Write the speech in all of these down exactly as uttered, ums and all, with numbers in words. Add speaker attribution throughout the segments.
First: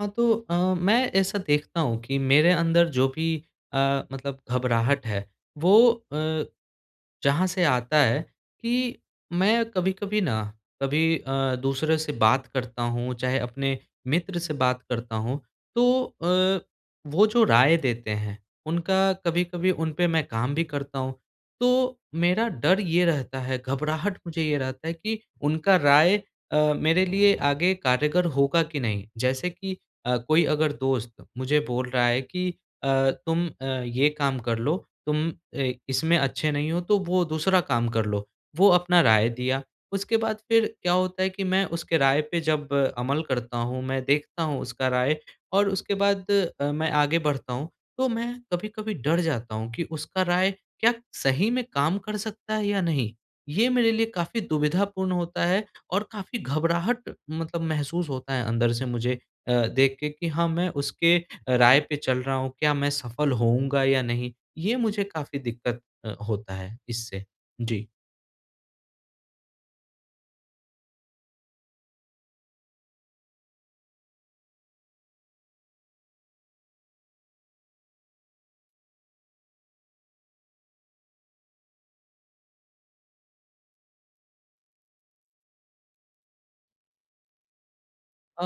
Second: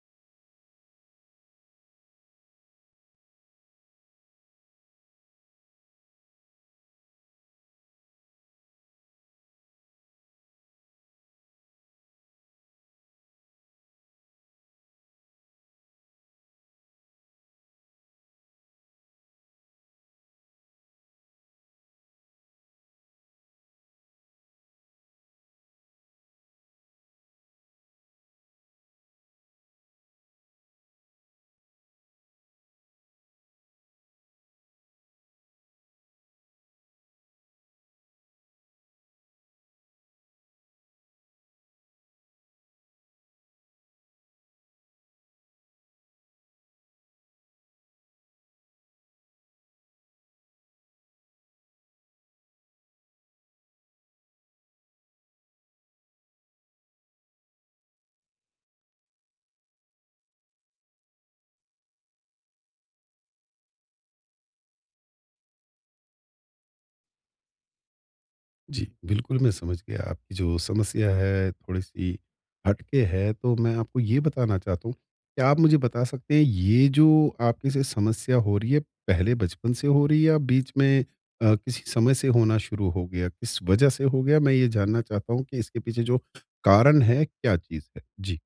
Speaker 1: हाँ, तो अ, मैं ऐसा देखता हूँ कि मेरे अंदर जो भी अ, मतलब घबराहट है, वो अ, जहाँ से आता है कि मैं कभी-कभी ना कभी अ, दूसरे से बात करता हूँ, चाहे अपने मित्र से बात करता हूँ। तो अ, वो जो राय देते हैं उनका कभी-कभी उन पर मैं काम भी करता हूँ। तो मेरा डर ये रहता है, घबराहट मुझे ये रहता है कि उनका राय अ, मेरे लिए आगे कारेगर होगा कि नहीं। जैसे कि कोई अ, अगर दोस्त मुझे बोल रहा है कि अ, तुम अ, ये काम कर लो, तुम इ इसमें अच्छे नहीं हो तो वो दूसरा काम कर लो, वो अपना राय दिया। उसके बाद फिर क्या होता है कि मैं उसके राय पे जब अमल करता हूँ, मैं देखता हूँ उसका राय और उसके बाद अ, मैं आगे बढ़ता हूँ। तो मैं कभी-कभी डर जाता हूँ कि उसका राय क्या सही में काम कर सकता है या नहीं। ये मेरे लिए काफ़ी दुविधापूर्ण होता है। और काफ़ी घबराहट मतलब महसूस होता है अंदर से मुझे अ, देख के कि हाँ, मैं अ, उसके राय पे चल रहा हूँ, क्या मैं सफल होऊँगा या नहीं। ये मुझे काफ़ी दिक्कत अ, होता है इससे। जी।
Speaker 2: जी, बिल्कुल, मैं समझ गया, आपकी जो समस्या है, थोड़ी-सी हटके है। तो मैं आपको ये बताना चाहता हूँ, क्या आप मुझे बता सकते हैं, ये जो आपके साथ समस्या हो रही है, पहले बचपन से हो रही है या बीच में अ, किसी समय से होना शुरू हो गया? किस वजह से हो गया, मैं ये जानना चाहता हूँ कि इसके पीछे जो कारण है, क्या चीज़ है? जी।
Speaker 1: अ,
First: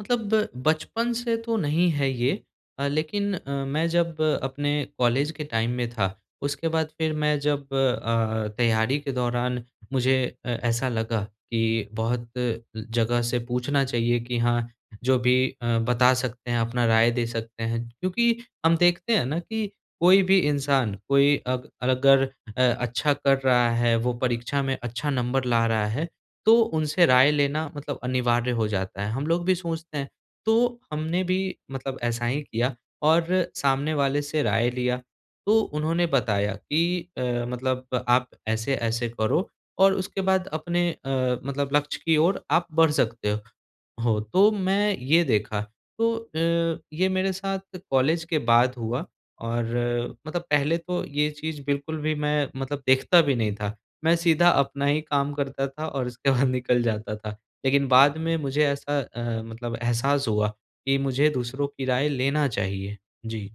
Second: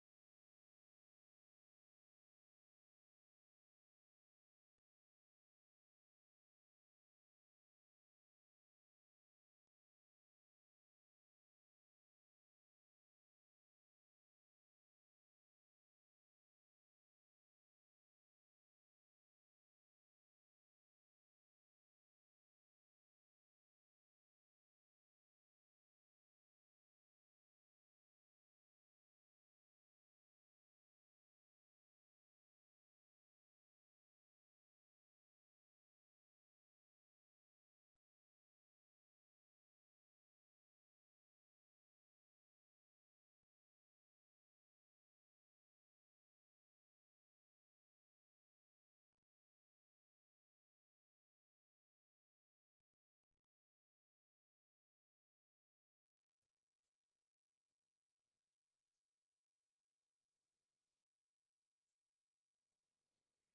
Speaker 1: मतलब बचपन से तो नहीं है ये अ, लेकिन अ, मैं जब अपने कॉलेज के टाइम में था, उसके बाद फिर मैं जब अ, तैयारी के दौरान मुझे अ, ऐसा लगा कि बहुत जगह से पूछना चाहिए कि हाँ, जो भी अ, बता सकते हैं, अपना राय दे सकते हैं, क्योंकि हम देखते हैं ना कि कोई भी इंसान कोई अग अगर अ, अच्छा कर रहा है, वो परीक्षा में अच्छा नंबर ला रहा है, तो उनसे राय लेना मतलब अनिवार्य हो जाता है, हम लोग भी सोचते हैं। तो हमने भी मतलब ऐसा ही किया और सामने वाले से राय लिया, तो उन्होंने बताया कि "अ, मतलब आप ऐसे-ऐसे करो और उसके बाद अपने अ, मतलब लक्ष्य की और आप बढ़ सकते हो, हो।" तो मैं ये देखा, तो अ, ये मेरे साथ कॉलेज के बाद हुआ और मतलब पहले तो ये चीज़ बिल्कुल भी मैं मतलब देखता भी नहीं था, मैं सीधा अपना ही काम करता था और उसके बाद निकल जाता था, लेकिन बाद में मुझे ऐसा अ, मतलब एहसास हुआ कि मुझे दूसरों की राय लेना चाहिए। जी।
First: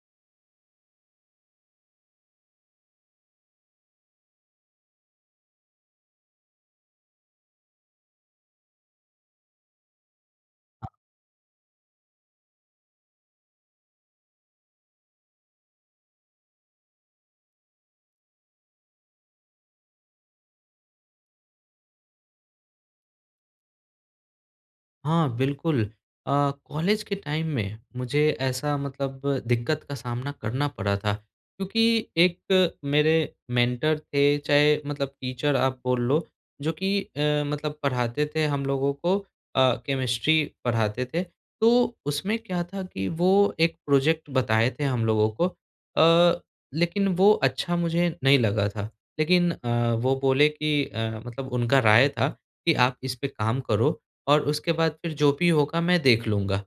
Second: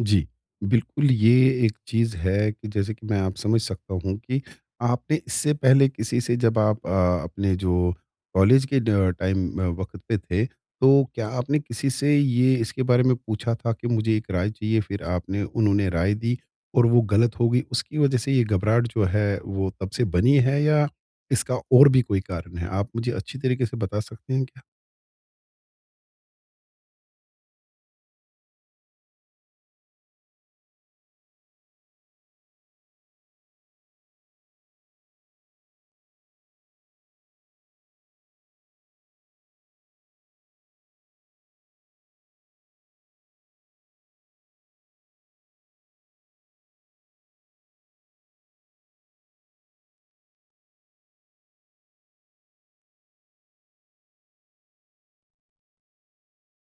Speaker 2: जी। बिल्कुल, ये एक चीज़ है कि जैसे कि मैं आप समझ सकता हूँ कि आपने इससे पहले किसी से जब आप अ, अपने जो कॉलेज के ड टाइम वक़्त पे थे,
Speaker 1: आ
Speaker 2: तो क्या आपने किसी से ये इसके बारे में पूछा था कि मुझे एक राय चाहिए फिर आपने उन्होंने राय दी और वो गलत हो गई उसकी वज़ह से ये घबराहट जो है, वो तब से बनी है या इसका और भी कोई कारण है? आप मुझे अच्छी तरीके से बता सकते हैं क्या?
Speaker 1: हाँ, बिल्कुल। अ, कॉलेज के टाइम में मुझे ऐसा मतलब दिक्कत का सामना करना पड़ा था। क्योंकि एक मेरे मेंटर थे चाहे मतलब टीचर आप बोल लो, जो कि अ, मतलब पढ़ाते थे हम लोगों को अ, केमिस्ट्री पढ़ाते थे। तो उसमें क्या था कि वो एक प्रोज़ेक्ट बताए थे हम लोगों को अ, लेकिन वो अच्छा मुझे नहीं लगा था, लेकिन अ, वो बोले कि अ, मतलब उनका राय था, कि आप इस पे काम करो और उसके बाद फिर जो भी होगा मैं देख लूँगा।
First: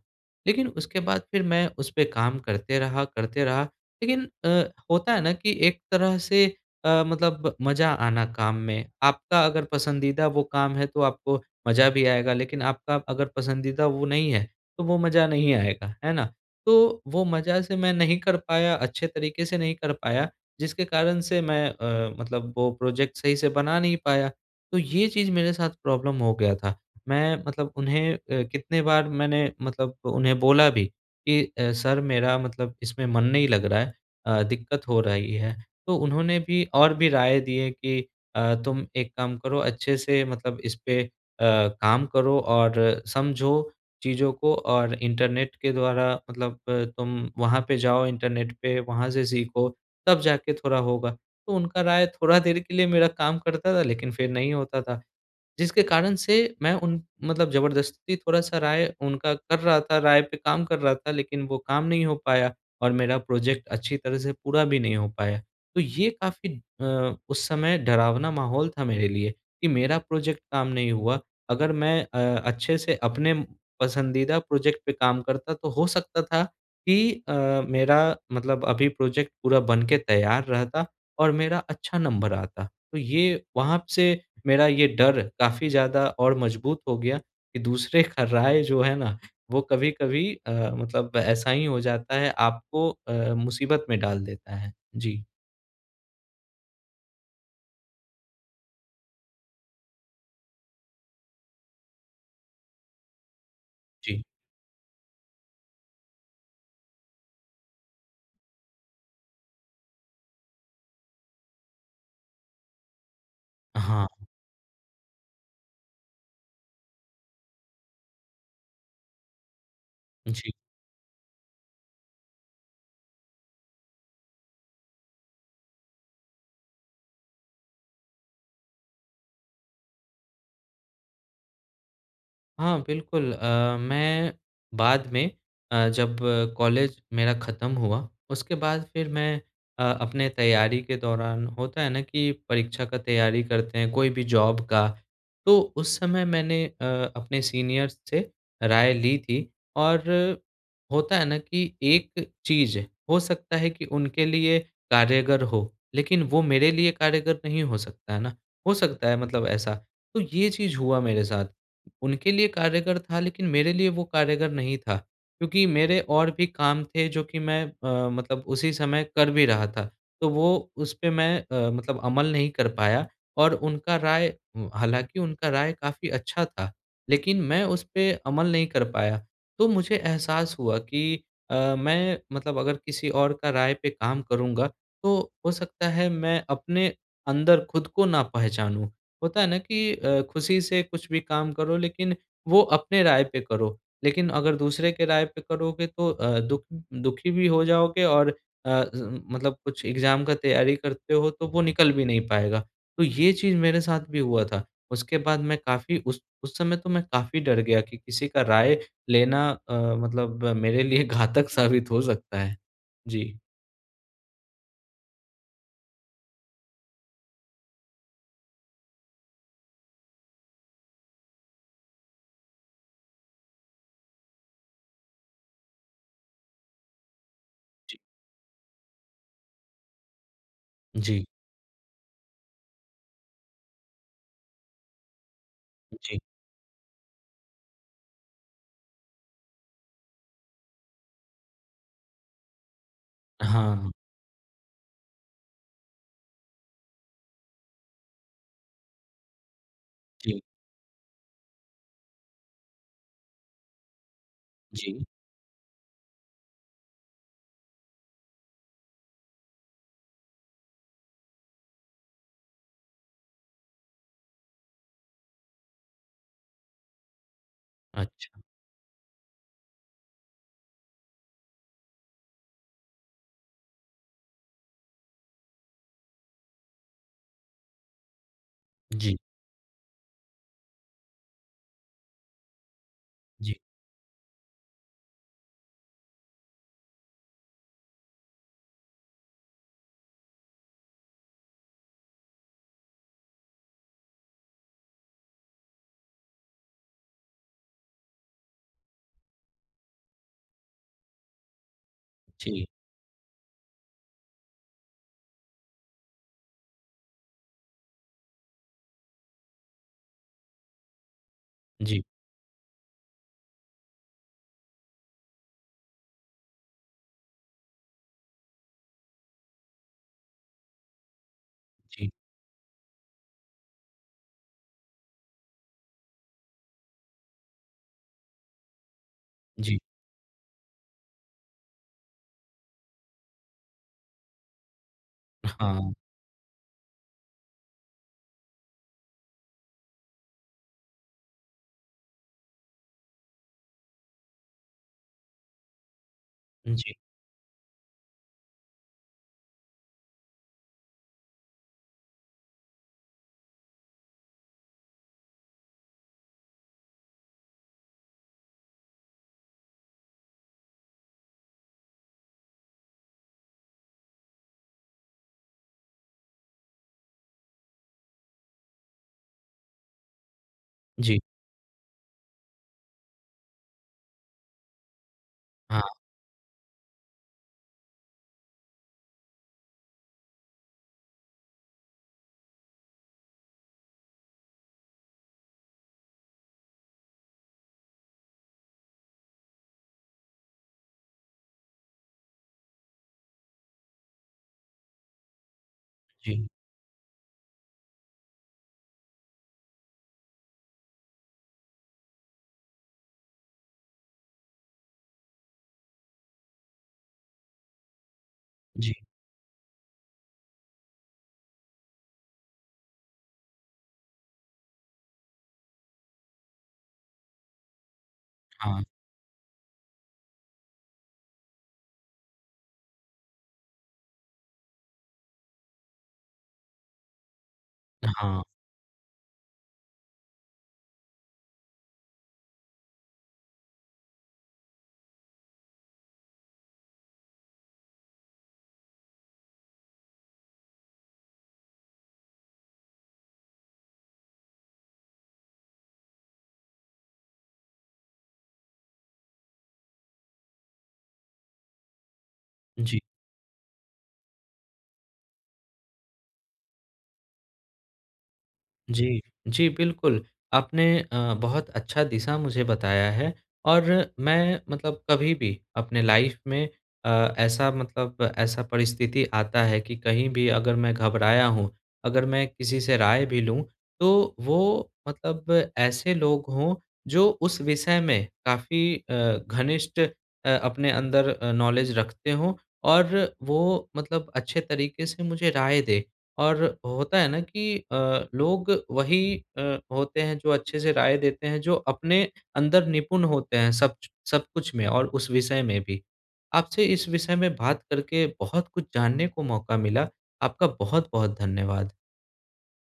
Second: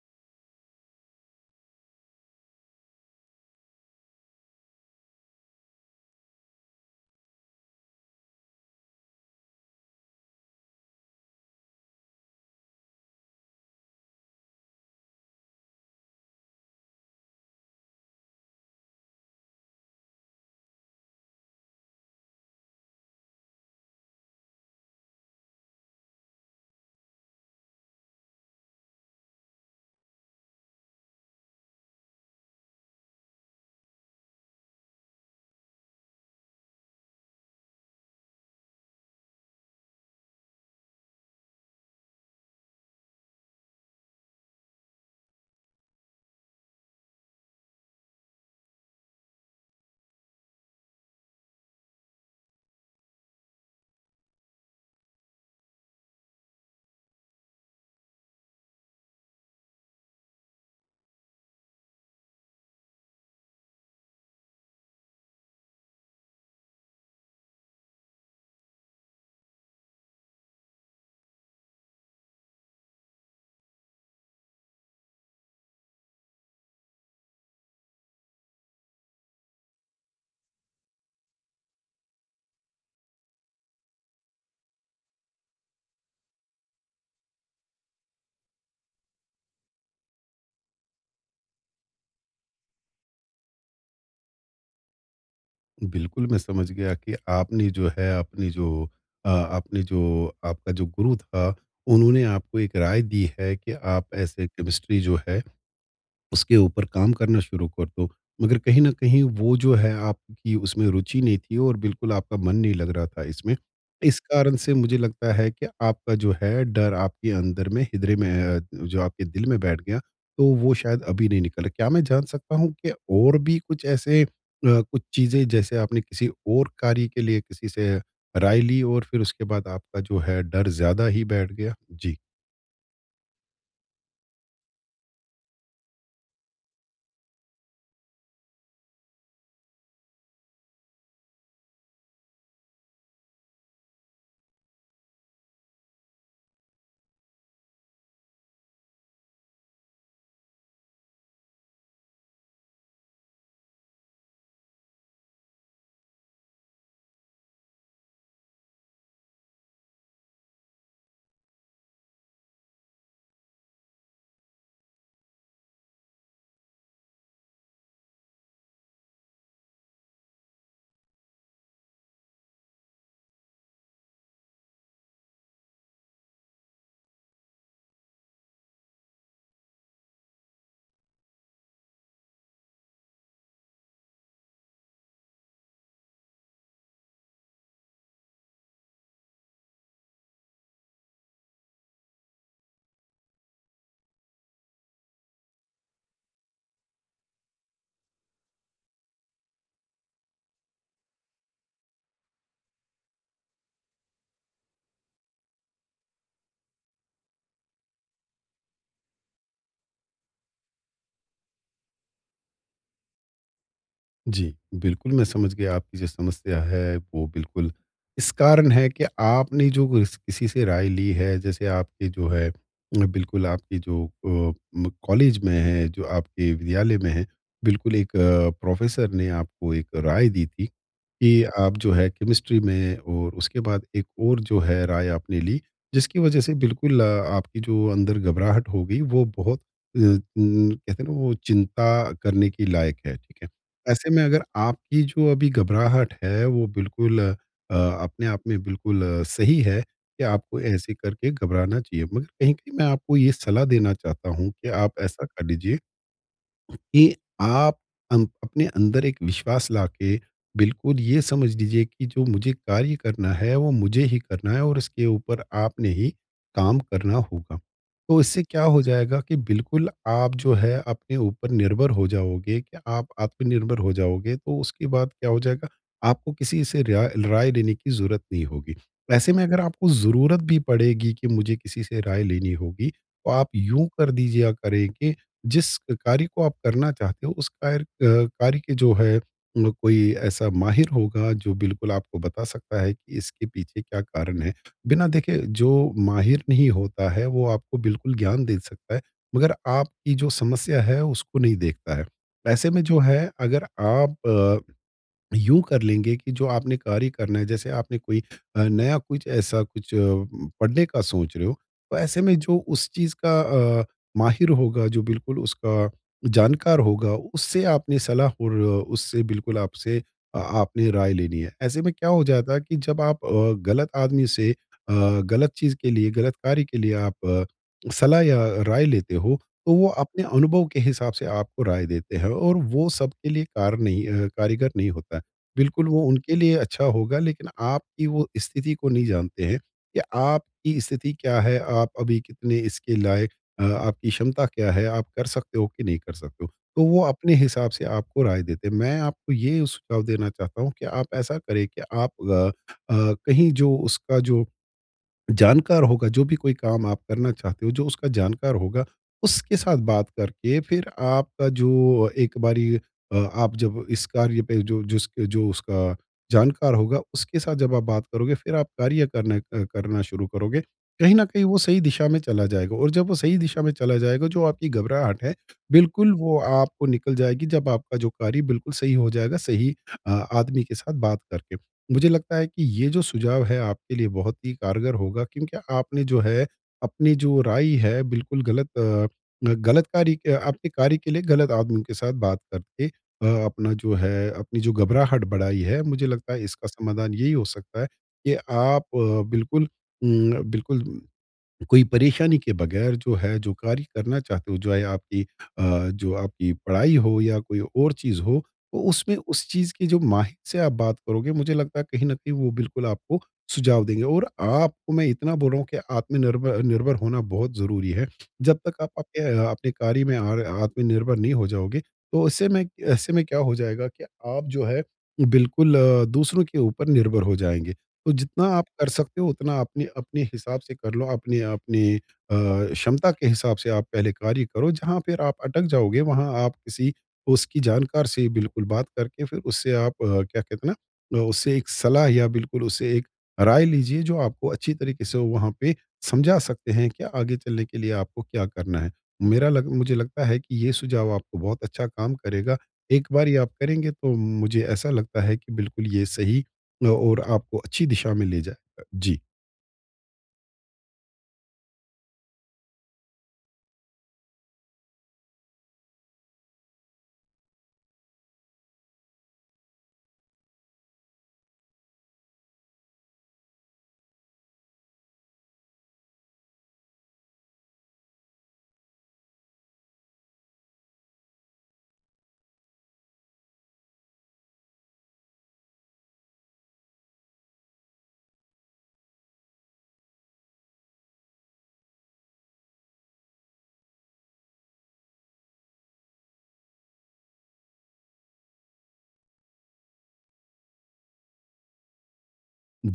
Speaker 1: लेकिन उसके बाद फिर मैं उस पे काम करते रहा करते रहा, लेकिन अ, होता है ना, कि एक तरह से अ, मतलब मज़ा आना काम में, आपका अगर पसंदीदा वो काम है तो आपको मज़ा भी आएगा लेकिन आपका अगर पसंदीदा वो नहीं है, तो वो मज़ा नहीं आएगा, है ना? तो वो मज़ा से मैं नहीं कर पाया अच्छे तरीके से नहीं कर पाया, जिसके कारण से मैं अ, मतलब वो प्रोज़ेक्ट सही से बना नहीं पाया, तो ये चीज़ मेरे साथ प्रॉब्लम हो गया था। मैं मतलब उन्हें अ, कितनी बार मैंने मतलब उन्हें बोला भी कि अ, सर मेरा मतलब इसमें मन नहीं लग रहा है अ, दिक्कत हो रही है। तो उन्होंने भी और भी राय दिएँ कि अ, तुम एक काम करो अच्छे से मतलब इस पे अ, काम करो और समझो चीज़ों को और इंटरनेट के द्वारा मतलब अ, तुम वहाँ पे जाओ इंटरनेट पे, वहाँ से सीखो तब जाके थोड़ा होगा। तो उनका राय थोड़ा देर के लिए मेरा काम करता था लेकिन फिर नहीं होता था, जिसके कारण से मैं उन मतलब ज़बरदस्ती थोड़ा-सा राय उनका कर रहा था राय पे काम कर रहा था लेकिन वो काम नहीं हो पाया और मेरा प्रोज़ेक्ट अच्छी तरह से पूरा भी नहीं हो पाया। तो ये काफ़ी अ, उस समय डरावना माहौल था मेरे लिए कि मेरा प्रोज़ेक्ट काम नहीं हुआ, अगर मैं अ, अच्छे से अपने पसंदीदा प्रोज़ेक्ट पे काम करता तो हो सकता था कि अ, मेरा मतलब अभी प्रोज़ेक्ट पूरा बन के तैयार रहता और मेरा अच्छा नंबर आता। तो ये वहाँ से मेरा ये डर काफ़ी ज़्यादा और मज़बूत हो गया कि दूसरे का राय जो है ना, वो कभी-कभी अ, मतलब ऐसा ही हो जाता है आपको अ, मुसीबत में डाल देता है। जी।
Speaker 2: बिल्कुल मैं समझ गया कि आपने जो है अपनी जो अ, आपने जो आपका जो गुरु था उन्होंने आपको एक राय दी है कि आप
Speaker 1: जी।
Speaker 2: ऐसे केमिस्ट्री जो है, उसके ऊपर काम करना शुरू कर दो। मगर कहीं न कहीं वो जो है आपकी उसमें रुचि नहीं थी और बिल्कुल आपका मन नहीं लग रहा था इसमें,
Speaker 1: हाँ।
Speaker 2: इस कारण से मुझे लगता है कि आपका जो है डर आपके अंदर में हद्रय में अ, जो आपके दिल में बैठ गया, तो
Speaker 1: जी।
Speaker 2: वो शायद अभी नहीं निकला। क्या मैं जान सकता हूँ कि और भी कुछ ऐसे अ, कुछ चीज़ें जैसे आपने किसी और कार्य के लिए किसी से राय ली हो और फिर उसके बाद आपका जो है डर ज़्यादा ही बैठ गया? जी।
Speaker 1: हाँ बिल्कुल अ, मैं बाद में अ, जब कॉलेज मेरा खत्म हुआ उसके बाद फिर मैं अ, अपने तैयारी के दौरान होता है ना कि परीक्षा का तैयारी करते हैं कोई भी जॉब का। तो उस समय मैंने अ, अपने सीनियर्स से राय ली थी और होता है ना कि एक चीज़ हो सकता है कि उनके लिए कार्यगर हो, लेकिन वो मेरे लिए कार्यगर नहीं हो सकता। है ना? हो सकता है मतलब ऐसा, तो ये चीज़ हुआ मेरे साथ उनके लिए कार्यगर था लेकिन मेरे लिए वो कार्यगर नहीं था क्योंकि मेरे और भी काम थे जो कि मैं अ, मतलब उसी समय कर भी रहा था। तो वो उस पे मैं अ, मतलब अमल नहीं कर पाया और उनका राय हालाँकि उनका राय काफ़ी अच्छा था, लेकिन मैं उस पे अमल नहीं कर पाया। तो मुझे एहसास हुआ कि अ, मैं मतलब अगर किसी और का राय पे काम करूँगा, तो हो सकता है मैं अपने अंदर खुद को ना पहचानूँ। होता है ना कि अ, खुशी से कुछ भी काम करो लेकिन वो अपनी राय पे करो, लेकिन अगर दूसरे के राय पे करोगे तो अ, दुख दुखी भी हो जाओगे और अ अ, मतलब कुछ एग्जाम का तैयारी करते हो तो वो निकल भी नहीं पाएगा। तो ये चीज़ मेरे साथ भी हुआ था, उसके बाद मैं काफ़ी उस उस समय तो मैं काफ़ी डर गया कि किसी का राय लेना अ, मतलब मेरे लिए घातक साबित हो सकता है जी।
Speaker 2: जी। बिल्कुल मैं समझ गया आपकी जो समस्या हैं वो बिल्कुल इस कारण हैं कि आपने जो किस किसी से राय ली हैं जैसे आपके जो है बिल्कुल आपकी जो अ, म कॉलेज में हैं, जो आपके विद्यालय में हैं, बिल्कुल
Speaker 1: जी।
Speaker 2: एक प्रोफ़ेसर ने आपको एक राय दी थी।
Speaker 1: जी।
Speaker 2: कि आप जो हैं केमिस्ट्री में और उसके बाद एक और जो है राय आपने ली
Speaker 1: जी।
Speaker 2: जिसकी वज़ह से बिल्कुल आपकी जो अंदर घबराहट होगी वो बहुत अ अ, कहते हैं ना वो चिंता करने के लायक है। ठीक है।
Speaker 1: हाँ, हाँ।
Speaker 2: ऐसे में अगर आपकी जो अभी घबराहट हैं वो बिल्कुल अ, अपने आप में बिल्कुल सही है कि
Speaker 1: जी।
Speaker 2: आपको ऐसे करके घबराना चाहिए। मगर कहीं-कहीं मैं आपको ये सलाह देना चाहता हूँ कि आप
Speaker 1: जी।
Speaker 2: ऐसा कर लीजिए, कि आप अन अपने अंदर एक विश्वास लाके बिल्कुल ये समझ लीजिए कि जो मुझे कार्य करना है वो मुझे ही करना है। और इसके ऊपर आपने ही काम करना होगा। तो
Speaker 1: अच्छा।
Speaker 2: इससे क्या हो जाएगा कि बिल्कुल आप जो है अपने ऊपर निर्भर हो जाओगे कि आप आत्मनिर्भर हो जाओगे तो उसके बाद क्या हो जाएगा आपको किसी से रेयाय राय लेने की ज़रूरत नहीं होगी।
Speaker 1: जी।
Speaker 2: ऐसे में अगर आपको ज़रूरत भी पड़ेगी कि मुझे किसी से राय लेनी होगी, तो आप
Speaker 1: जी।
Speaker 2: यूँ कर दीजिए या करें के जिस कार्य को आप करना चाहते हो, उस कर अ, कार्य के जो है म कोई ऐसा माहिर होगा जो बिल्कुल आपको बता सकता है कि इसके पीछे क्या कारण हैं। बिना देखे जो माहिर नहीं होता हैं वो आपको बिल्कुल ज्ञान दे सकता हैं मगर आप की जो समस्या है उसको नहीं देखता हैं।
Speaker 1: जी।
Speaker 2: ऐसे में जो है अगर आप यूँ कर लेंगे कि जो आपने कार्य करना हैं जैसे आपने कोई अ, नया कुछ ऐसा कुछ अ, पढ़ने का सोच रहे हो, तो
Speaker 1: जी।
Speaker 2: ऐसे में जो उस चीज़ का अ, माहिर होगा, जो बिल्कुल उसका जानकार होगा, उससे आपने सलाह और उससे बिल्कुल आपसे आपने राय लेनी हैं। ऐसे में क्या
Speaker 1: जी।
Speaker 2: हो जाता है कि जब आप अ, गलत आदमी से अ, गलत चीज़ के लिए, गलत कार्य के लिए आप सलाह या राय लेते हो तो
Speaker 1: जी।
Speaker 2: वो अपने अनुभव के हिसाब से आपको राय देते हैं। और वो सबके लिए कार नहीं अ, कारीगर नहीं होता। बिल्कुल
Speaker 1: हाँ।
Speaker 2: वो उनके लिए अच्छा होगा लेकिन आपकी वो स्थिति को नहीं जानते हैं कि आपकी स्थिति क्या है? आप अभी कितने इसके लायक अ, आपकी क्षमता क्या हैं? आप कर सकते हो कि नहीं कर सकते हो? तो
Speaker 1: जी।
Speaker 2: वो अपने हिसाब से आपको राय देते हैं। मैं आपको ये सुझाव देना चाहता हूँ कि आप ऐसा करें कि आप अ अ, कहीं जो उसका जो जानकार होगा, जो भी कोई काम आप करना चाहते हो जो उसका जानकार होगा, उसके साथ बात करके फिर आपका जो एक बारी अ, आप जब इस कार्य पे जो जिस जो उसका जानकार होगा उसके साथ जब आप बात करोगे फिर आप कार्य करने अ, करना शुरू करोगे। कहीं
Speaker 1: जी।
Speaker 2: न कहीं वो सही दिशा में चला जाएगा। और जब वो सही दिशा में चला जाएगा जो आपकी घबराहट हैं
Speaker 1: हाँ।
Speaker 2: बिल्कुल वो आपको निकल जाएगी। जब आपका जो बिल्कुल सही हो जाएगा, सही अ, आदमी के साथ बात करके। मुझे लगता हैं कि ये जो सुझाव हैं आपके लिए बहुत ही कारगर होगा। क्योंकि आपने जो हैं अपनी जो राइ हैं बिल्कुल गलत अ, गलत कार्य के आपके कार्य के लिए गलत आदमी के साथ बात करके अपना जो हैं अपनी जो घबराहट बढ़ाई हैं। मुझे लगता हैं
Speaker 1: जी।
Speaker 2: इसका समाधान यही हो सकता हैं कि आप बिल्कुल म बिल्कुल कोई परेशानी के बगैर जो हैं जो कार्य करना चाहते हो, जो आपकी अ, जो आपकी पढ़ाई हो या कोई और चीज़ हो तो
Speaker 1: जी।
Speaker 2: उसमें उस चीज़ की जो माहिर से आप बात करोगे, मुझे लगता हैं कहीं न कहीं वो बिल्कुल आपको सुझाव देंगे। और आपको मैं इतना बोल रहा हूँ कि आत्मनिर्भ निर्भर होना बहुत ज़रूरी हैं। जब तक
Speaker 1: हाँ।
Speaker 2: आप आपके आपके कार्य में आर आत्मनिर्भर नहीं हो जाओगे। तो ऐसे में ऐसे में क्या हो जाएगा कि आप जो हैं बिल्कुल अ, दूसरों के ऊपर निर्भर हो जाएँगे। तो
Speaker 1: हाँ।
Speaker 2: जितना आप कर सकते हो उतना अपनी-अपनी हिसाब से कर लो। अपने अपनी अ, क्षमता के हिसाब से आप पहले कार्य करो। जहाँ फिर आप अटक जाओगे वहाँ आप किसी उसकी जानकार से बिल्कुल बात करके फिर उससे आप क्या कहते हैं ना, उससे एक सलाह या बिल्कुल उससे एक राय लीजिए। जो आपको अच्छी तरीके से वहाँ पे समझा सकते हैं कि आगे चलने के लिए आपको क्या करना हैं। मेरा लग मुझे लगता है कि ये सुझाव आपको बहुत अच्छा काम करेगा।
Speaker 1: जी।
Speaker 2: एक बार ये आप करेंगे तो मुझे ऐसा लगता हैं कि बिल्कुल ये सही और आपको अच्छी दिशा में ले जाए। जी।
Speaker 1: जी। जी, बिल्कुल। आपने अ, बहुत अच्छा दिशा मुझे बताया हैं। और मैं मतलब कभी भी अपने लाइफ़ में अ, ऐसा मतलब ऐसा परिस्थिति आता है कि कहीं भी अगर मैं घबराया हूँ, अगर मैं किसी से राय भी लूँ तो वो मतलब ऐसे लोग हों जो उस विषय में काफ़ी अ, घनिष्ठ अ, अपने अंदर अ, नॉलेज रखते हो। और वो मतलब अच्छे तरीके से मुझे राय दे। और होता है ना कि अ, लोग वही अ, होते हैं जो अच्छे से राय देते हैं, जो अपने अंदर निपुण होते हैं, सब ज सब कुछ में और उस विषय में भी। आपसे इस विषय में बात करके बहुत कुछ जानने को मौका मिला। आपका बहुत-बहुत धन्यवाद।
Speaker 2: [unintelligible]